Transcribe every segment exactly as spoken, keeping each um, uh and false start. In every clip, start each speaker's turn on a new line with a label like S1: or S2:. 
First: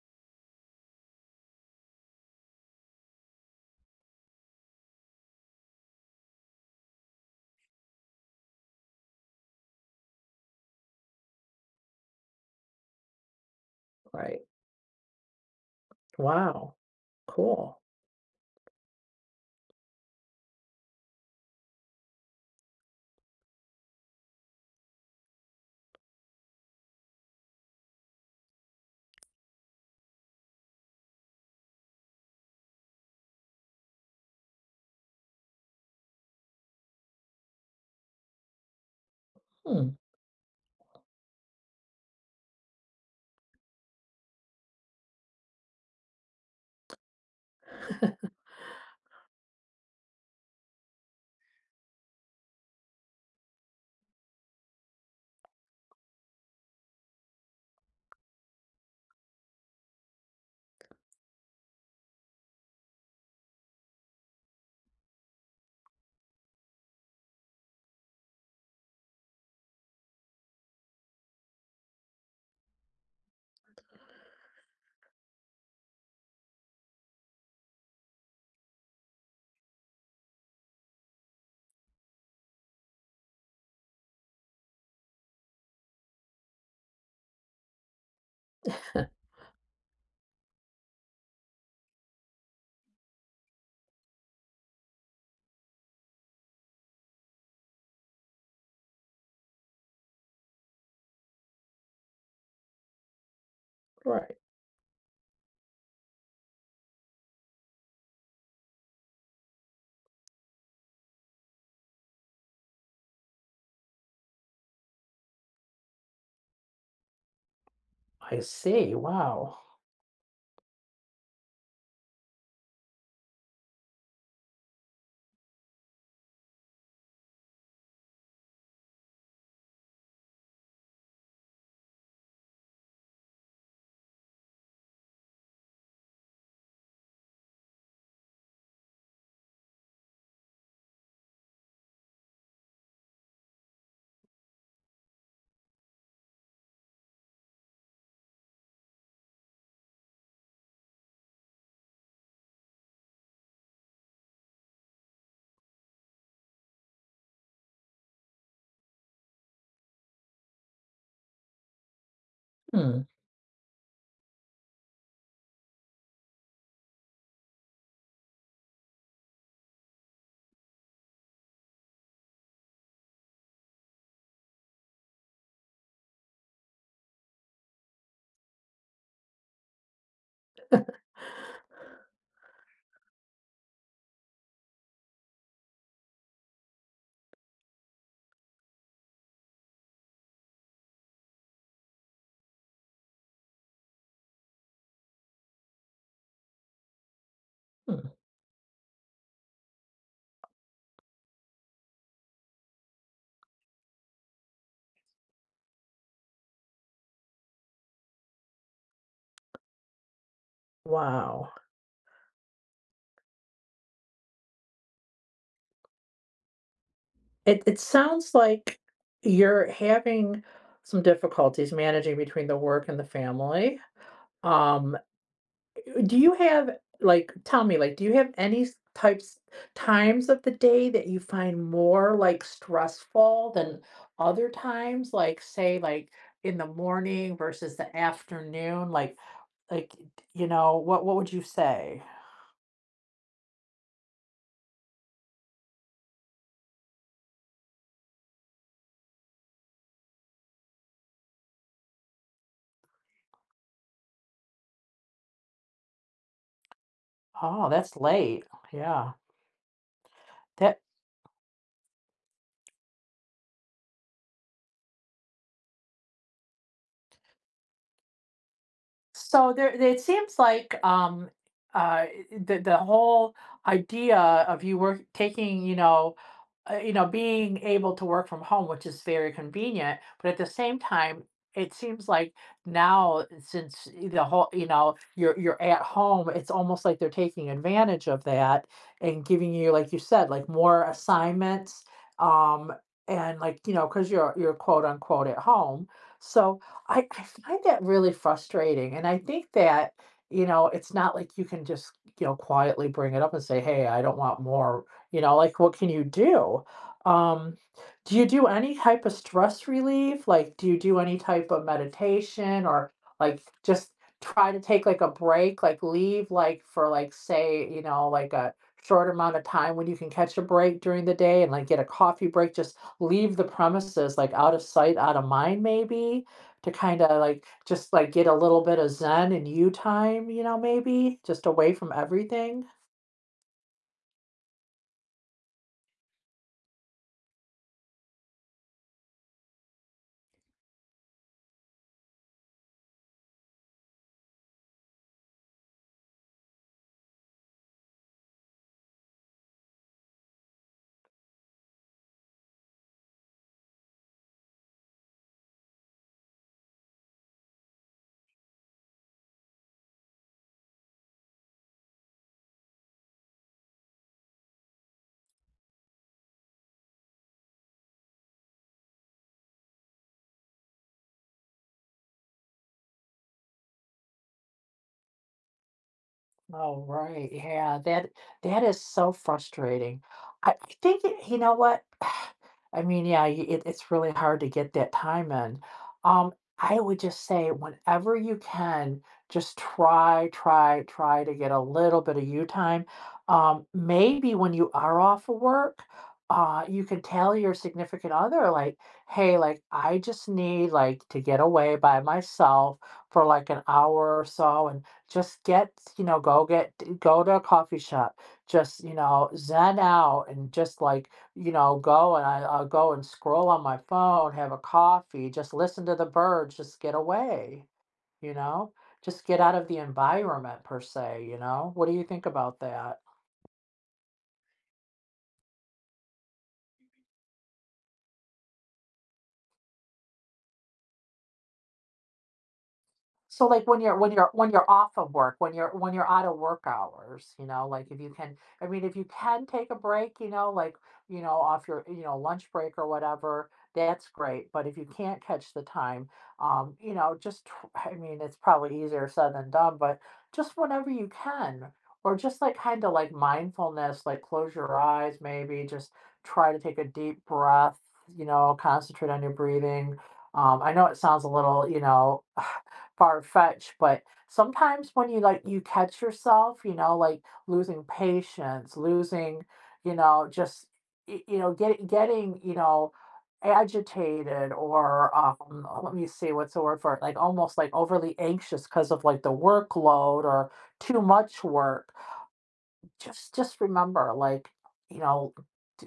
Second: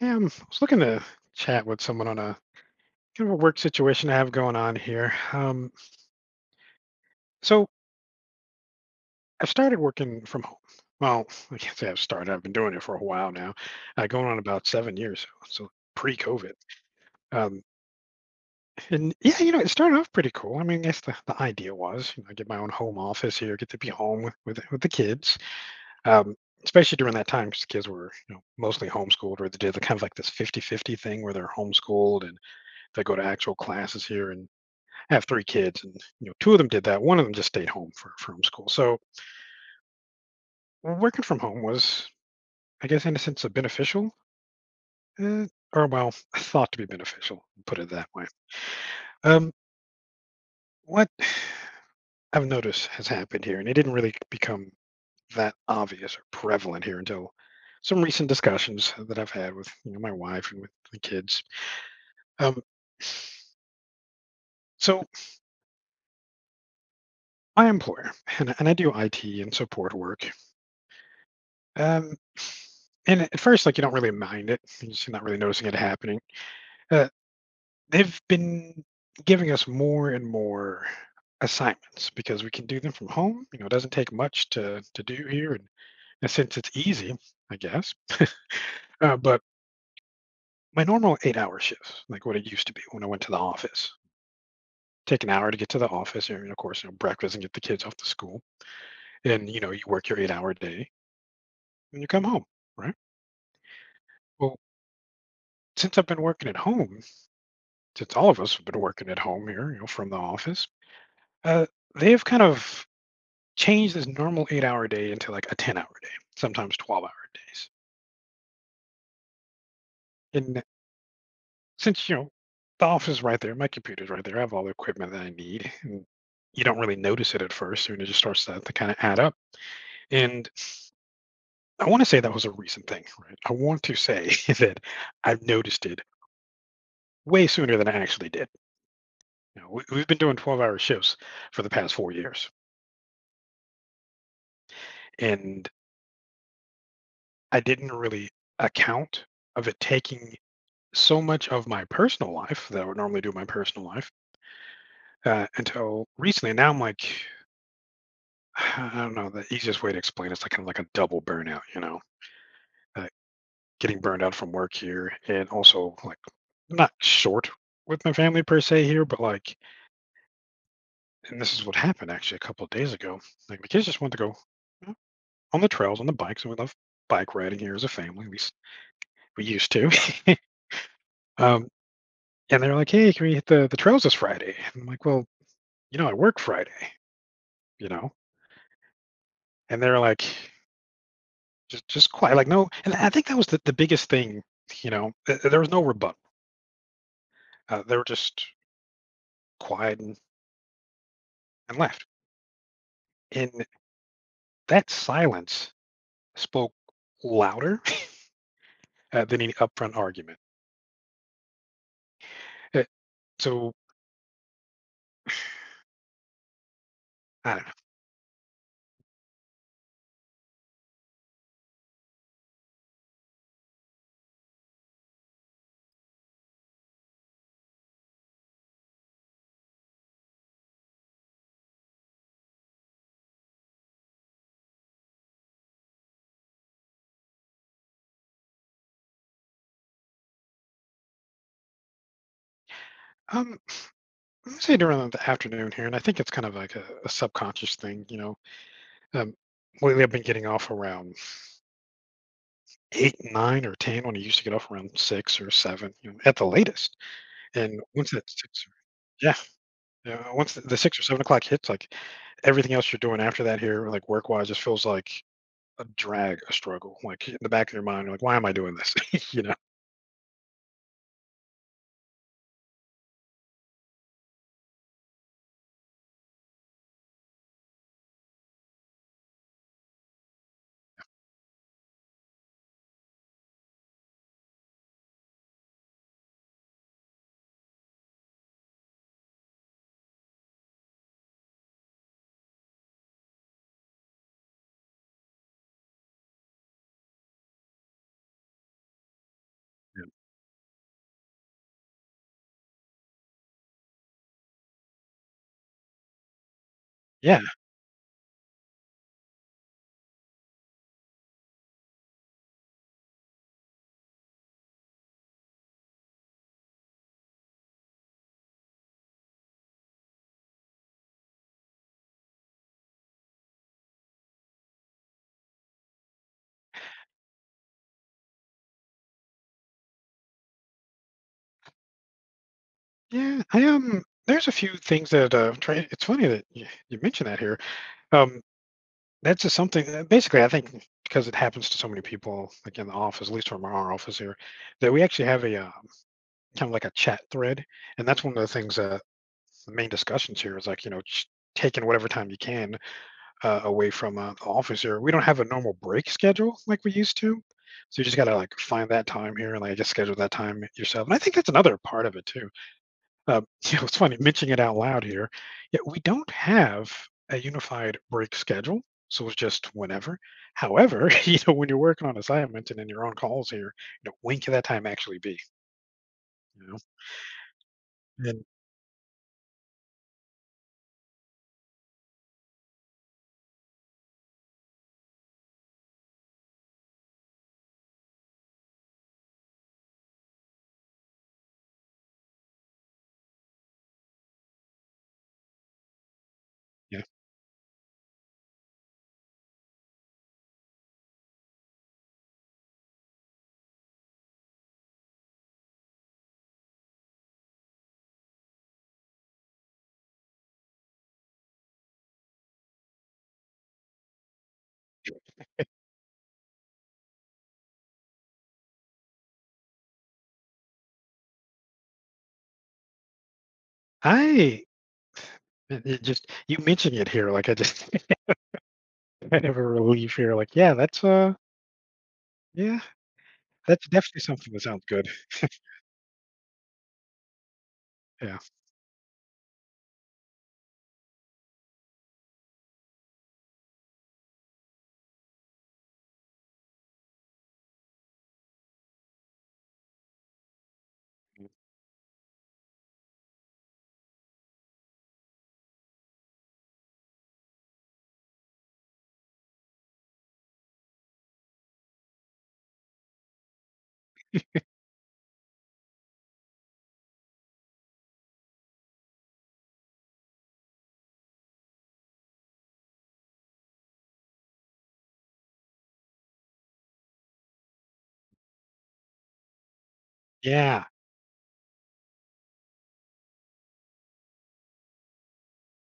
S1: Yeah, i I was looking to chat with someone on a kind of a work situation I have going on here. Um, so I've started working from home. Well, I can't say I've started. I've been doing it for a while now, uh, going on
S2: Right.
S1: about seven years. So so pre-COVID.
S2: Wow.
S1: Um,
S2: Cool.
S1: and yeah, you know, it started off pretty cool. I mean, I guess the, the idea was, you know, I get my own home office here, get to be home with with, with the kids. Um, Especially during that time, because the kids were, you know, mostly homeschooled, or they did the kind of like this fifty fifty thing where they're homeschooled and they go to actual classes here in have three kids, and you know, two of them did that. One of them just stayed home for, for homeschool. So
S2: Hmm.
S1: working from home was, I guess, in a sense, a beneficial, uh, or well, thought to be beneficial. Put it that way. Um, what I've noticed has happened here, and it didn't really become that obvious or prevalent here until some recent discussions that I've had with you know, my wife and with the kids. Um, so my employer, and, and I do I T and support work. Um, and at first, like you don't really mind it, you're just not really noticing it happening. Uh, They've been giving us more and more assignments because we can do them from home. You know, it doesn't take much to to do here, and, and since it's easy, I guess. Uh, but my normal eight-hour shifts, like what it used to be when I went to the office, take an hour to get to the office, and of course, you know, breakfast and get the kids off to school, and you know, you work your eight-hour day and you come home, right?
S2: Right.
S1: Well, since I've been working at home, since all of us have been working at home here, you know, from the office, uh, they've kind of change this normal eight hour day into like a ten hour day, sometimes twelve hour days.
S2: I see. Wow.
S1: And since, you know, the office is right there, my computer's right there, I have all the equipment that I need. And you don't really notice it at first, and it just starts to, to kind of add up. And I want to say that was a recent thing, right? I want to say that I've noticed it way sooner than I actually did. You know, we, we've been doing twelve hour shifts for the past four years, and I didn't really account of it taking so much of my personal life that I would normally do in my personal life uh, until recently. And now I'm like, I don't know. The easiest way to explain it's like kind of like a double burnout, you know,
S2: Hmm.
S1: uh, getting burned out from work here, and also like I'm not short with my family per se here, but like, and this is what happened actually a couple of days ago. Like my kids just want to go you know, on the trails on the bikes, and we love bike riding here as a family. We s- we used to, um, and they're like, hey, can we hit the the trails this Friday? And I'm like, well, you know, I work Friday, you know, and they're like. Just just quiet, like no and I think that was the the biggest thing, you know, th there was no rebuttal. Uh, they
S2: Hmm.
S1: were just quiet and and left, and that silence spoke louder, uh, than any upfront argument.
S2: Wow.
S1: Eh, so, I
S2: It
S1: don't know.
S2: it sounds like you're having some difficulties managing between the work and the family. Um, Do you have like, tell me, like, do you have any s- types, times of the day that you find more like stressful than other times? Like, say, like in the morning versus the afternoon? Like, like, you know, what what would you say?
S1: Um, I'm say during the afternoon here, and I think it's kind of like a a subconscious thing, you know, um, lately I've been getting off around eight, nine, or ten when I used to get off around six or seven, you know, at the latest,
S2: Oh,
S1: and
S2: that's
S1: once that
S2: late.
S1: six or
S2: Yeah.
S1: yeah. Yeah, uh, once the the
S2: That
S1: six or seven o'clock hits, like, everything else you're doing after that here, like, work-wise, just feels like a drag, a struggle, like, in the back of your mind, you're like, "Why am I doing this?" You
S2: so
S1: know?
S2: there it seems like um uh the the whole idea of you work taking, you know, uh, you know, being able to work from home, which is very convenient, but at the same time, it seems like now since the whole, you know, you're you're at home, it's almost like they're taking advantage of that and giving you, like you said, like more assignments, um, and like, you know, because you're you're quote unquote at home. So I, I find that really frustrating. And I think that, you know, it's not like you can just, you know, quietly bring it up and say, hey, I don't want more you know, like, what can you do?
S1: Yeah.
S2: Um, do you do any type of stress relief? Like, do you do any type of meditation or like just try to take like a break, like leave like for like say, you know, like a short amount of time when you can catch a break during the day and like get a coffee break, just leave the premises like out of sight, out of mind maybe to kind of like just like get a little bit of zen and you time, you know, maybe just away from everything.
S1: Yeah, I, um there's a few things that, uh, try it's funny that you you mentioned that here. Um, that's just something that basically, I think because it happens to so many people, like, in the office, at least from our office here, that we actually have a, um, kind of like a chat thread, and that's one of the things, uh the main discussions here is, like, you know, just taking whatever time you can uh, away from uh, the office here. We don't have a normal break schedule like we used to. So you just gotta like find that time here and like just schedule that time yourself. And I think that's another part of it too. Uh, you know, it's funny mentioning it out loud here. Yeah, we don't have a unified break schedule, so it's just whenever. However, you know, when you're working on assignments and in your own calls here, you know, when can that time actually be? You know,
S2: Oh, right. Yeah, that
S1: and
S2: that is so frustrating. I, I think it- you know what? I mean, yeah, y- it, it's really hard to get that time in. Um, I would just say whenever you can, just try, try, try to get a little bit of you time. Um, maybe when you are off of work, uh, you can
S1: yeah,
S2: tell your significant other like, "Hey, like I just need like to get away by myself for like an hour or so, and just get, you know, go get go to a coffee shop, just, you know, zen out and just like, you know, go and I, I'll go and scroll on my phone, have a coffee, just listen to the birds, just get away, you know, just get out of the environment per se, you know. What do you think about that?
S1: I it it just you mentioning it here, like I just I have a relief here. Like, yeah, that's uh, yeah.
S2: So like when
S1: That's
S2: you're when
S1: definitely
S2: you're when
S1: something that
S2: you're
S1: sounds
S2: off
S1: good.
S2: of work, when you're when you're out of work hours, you know, like if you can,
S1: Yeah.
S2: I mean, if you can take a break, you know, like, you know, off your, you know, lunch break or whatever, that's great. But if you can't catch the time, um, you know, just, tr- I mean, it's probably easier said than done, but just whenever you can, or just like kind of like mindfulness, like close your eyes, maybe just try to take a deep breath, you know, concentrate on your breathing. Um, I know it sounds a little, you know, far fetched, but sometimes when you like you catch yourself, you know, like losing patience, losing, you know, just y- you know, get, getting, you know, agitated or um oh, let me see what's the word for it, like almost like overly anxious because of like the workload or
S1: Yeah.
S2: too much work just just remember, like, you know,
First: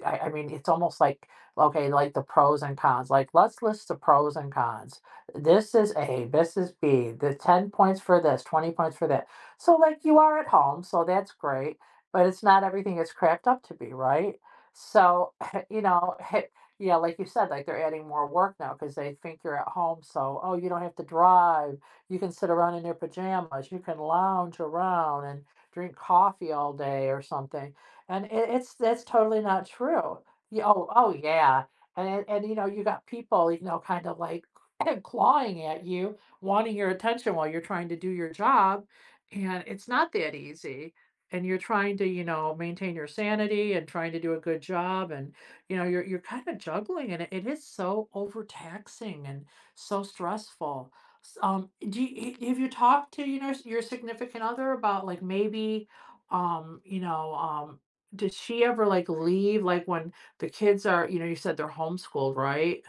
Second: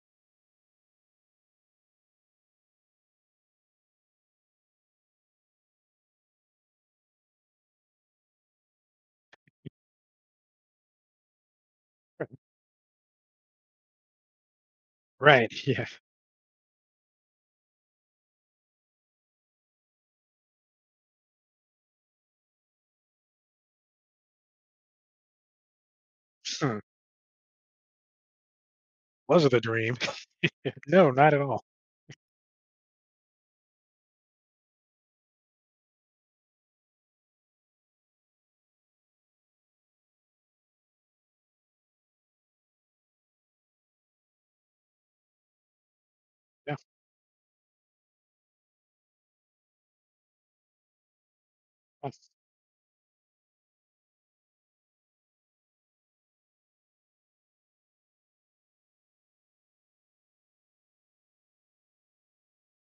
S2: I, I mean, it's almost like, okay, like the pros and cons, like, let's list the pros and cons. This is A, this is B, the ten points for this, twenty points for that. So, like, you are at home, so that's great, but it's not everything it's cracked up to be, right? So,
S1: Right.
S2: you
S1: Yeah.
S2: know, yeah, like you said, like, they're adding more work now because they think you're at home, so, "Oh, you don't have to drive. You can sit around in your pajamas. You can lounge around and" drink coffee all
S1: Huh.
S2: day or something. And it, it's that's totally
S1: Was it a
S2: not
S1: dream?
S2: true. Yeah, oh,
S1: No,
S2: oh
S1: not at all.
S2: yeah. And it- and you know, you got people, you know, kind of like clawing at you, wanting your attention while you're trying to do your job. And it's not that easy. And you're trying to, you know, maintain your sanity and trying to do a good job. And, you know, you're you're kind of
S1: Yeah.
S2: juggling and it, it is so overtaxing and so stressful. S um, do
S1: Oh,
S2: you h have you talked to, you know, your significant other about, like, maybe, um, you know, um, did she ever, like, leave, like, when the kids are you know, you said they're homeschooled, right?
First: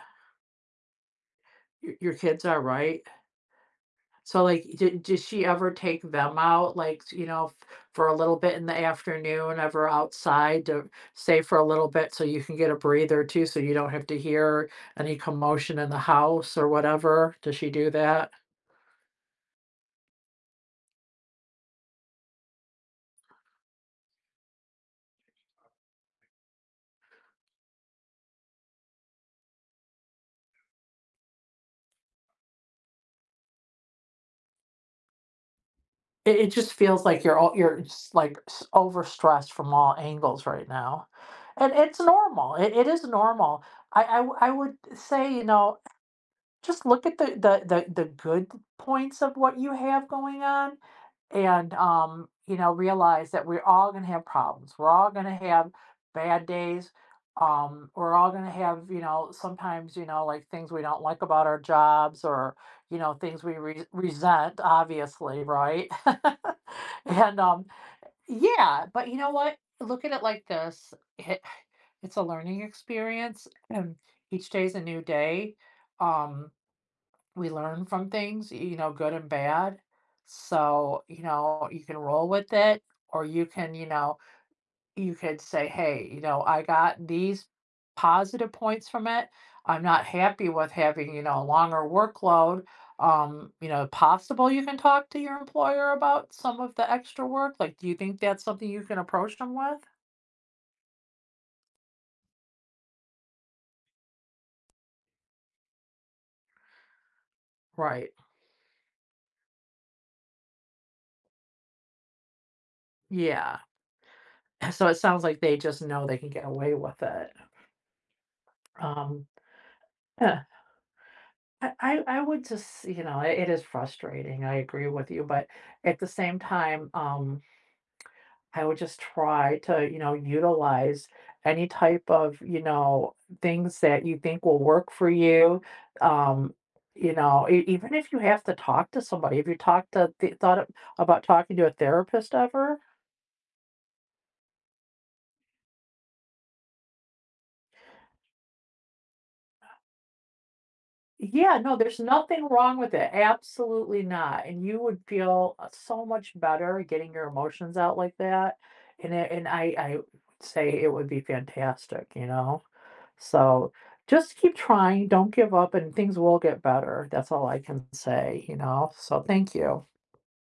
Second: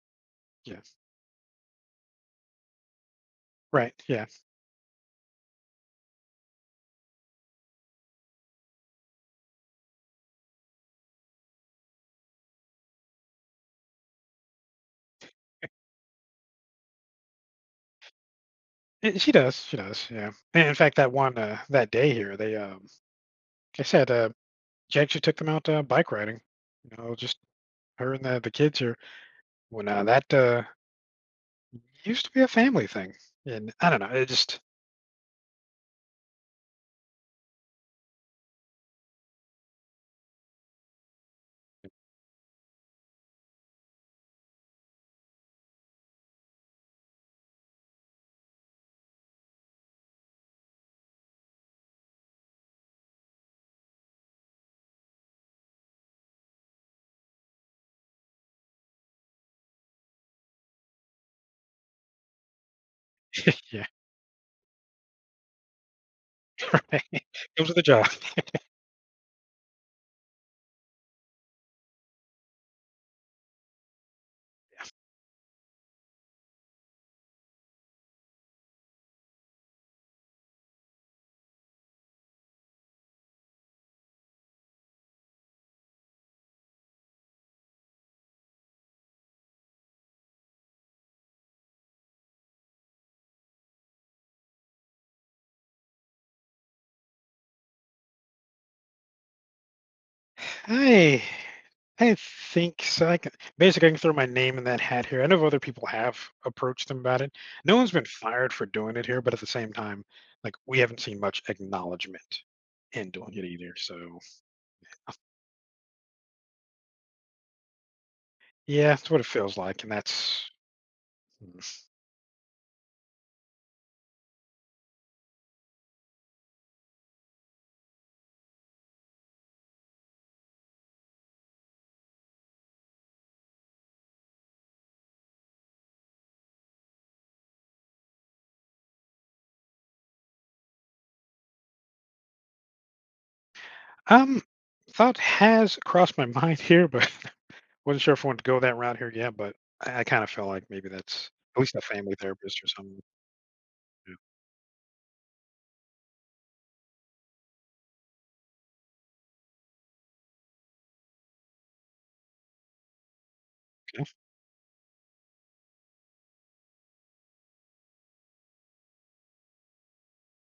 S1: yeah.
S2: Your your kids are, right?
S1: Right. Yeah.
S2: So, like, did did she ever take them out, like, you know, f for a little bit in the afternoon, ever outside to stay for a little bit so you can get a breather too, so you don't have to hear any commotion in the house or whatever? Does she do that?
S1: Eh, she does. She does. Yeah. And in fact, that one uh, that day here, they um, they said uh, she actually took them out uh, bike riding. You know, just her and the the kids here. Well, now that uh, used to be a family thing, and I don't know. It just
S2: It, it just feels like you're all you're just like s- overstressed from all angles right now, and it's normal. It, it is normal. I, I w- I would say you know just look at the the the the good points of what you have going on and, um, you know, realize that we're all gonna have problems. We're all gonna have bad days. Um, we're all gonna have, you know, sometimes, you know, like, things we don't like about our jobs or, you know, things we re
S1: yeah.
S2: resent, obviously, right?
S1: Right.
S2: And,
S1: It
S2: um
S1: was the job.
S2: yeah, but you know what? Look at it like this. It it's a learning experience, and each day is a new day. Um we learn from things, you know, good and bad. So, you know, you can roll with it, or you can, you know, you could say, hey, you know, I got these positive points from it. I'm not happy with having, you know, a longer workload. Um, you know, possible you can talk to your employer about some of the extra work. Like, do you think that's something you can approach them with?
S1: I I think so. I can basically I can throw my name in that hat here. I know other people have approached them about it. No one's been
S2: Right.
S1: fired for doing it here, but at the same time, like we haven't seen much acknowledgement in doing it
S2: Yeah.
S1: either. So
S2: So it sounds like they just know they can get away with it.
S1: yeah, that's what it
S2: Um,
S1: feels like, and that's
S2: I I I would just you know, it is frustrating, I agree with you, but at the same time, um, I would just try to, you know, utilize any type of, you know, things that you think will work for you, um, you know, e even if you have to talk to somebody, have you talked to th thought of- about talking to a therapist ever?
S1: um thought has crossed my mind here, but wasn't sure if I wanted to go that route here. Yeah, but I, I kind of feel like maybe that's
S2: Yeah,
S1: at least
S2: no,
S1: a
S2: there's
S1: family
S2: nothing
S1: therapist or
S2: wrong with
S1: something.
S2: it, absolutely
S1: Yeah.
S2: not, and you would feel, uh, so much better getting your emotions out like that, and it and I I would say it would be fantastic, you know? So, just keep trying, don't give up, and things will get better, that's all I can say, you know? So, thank you.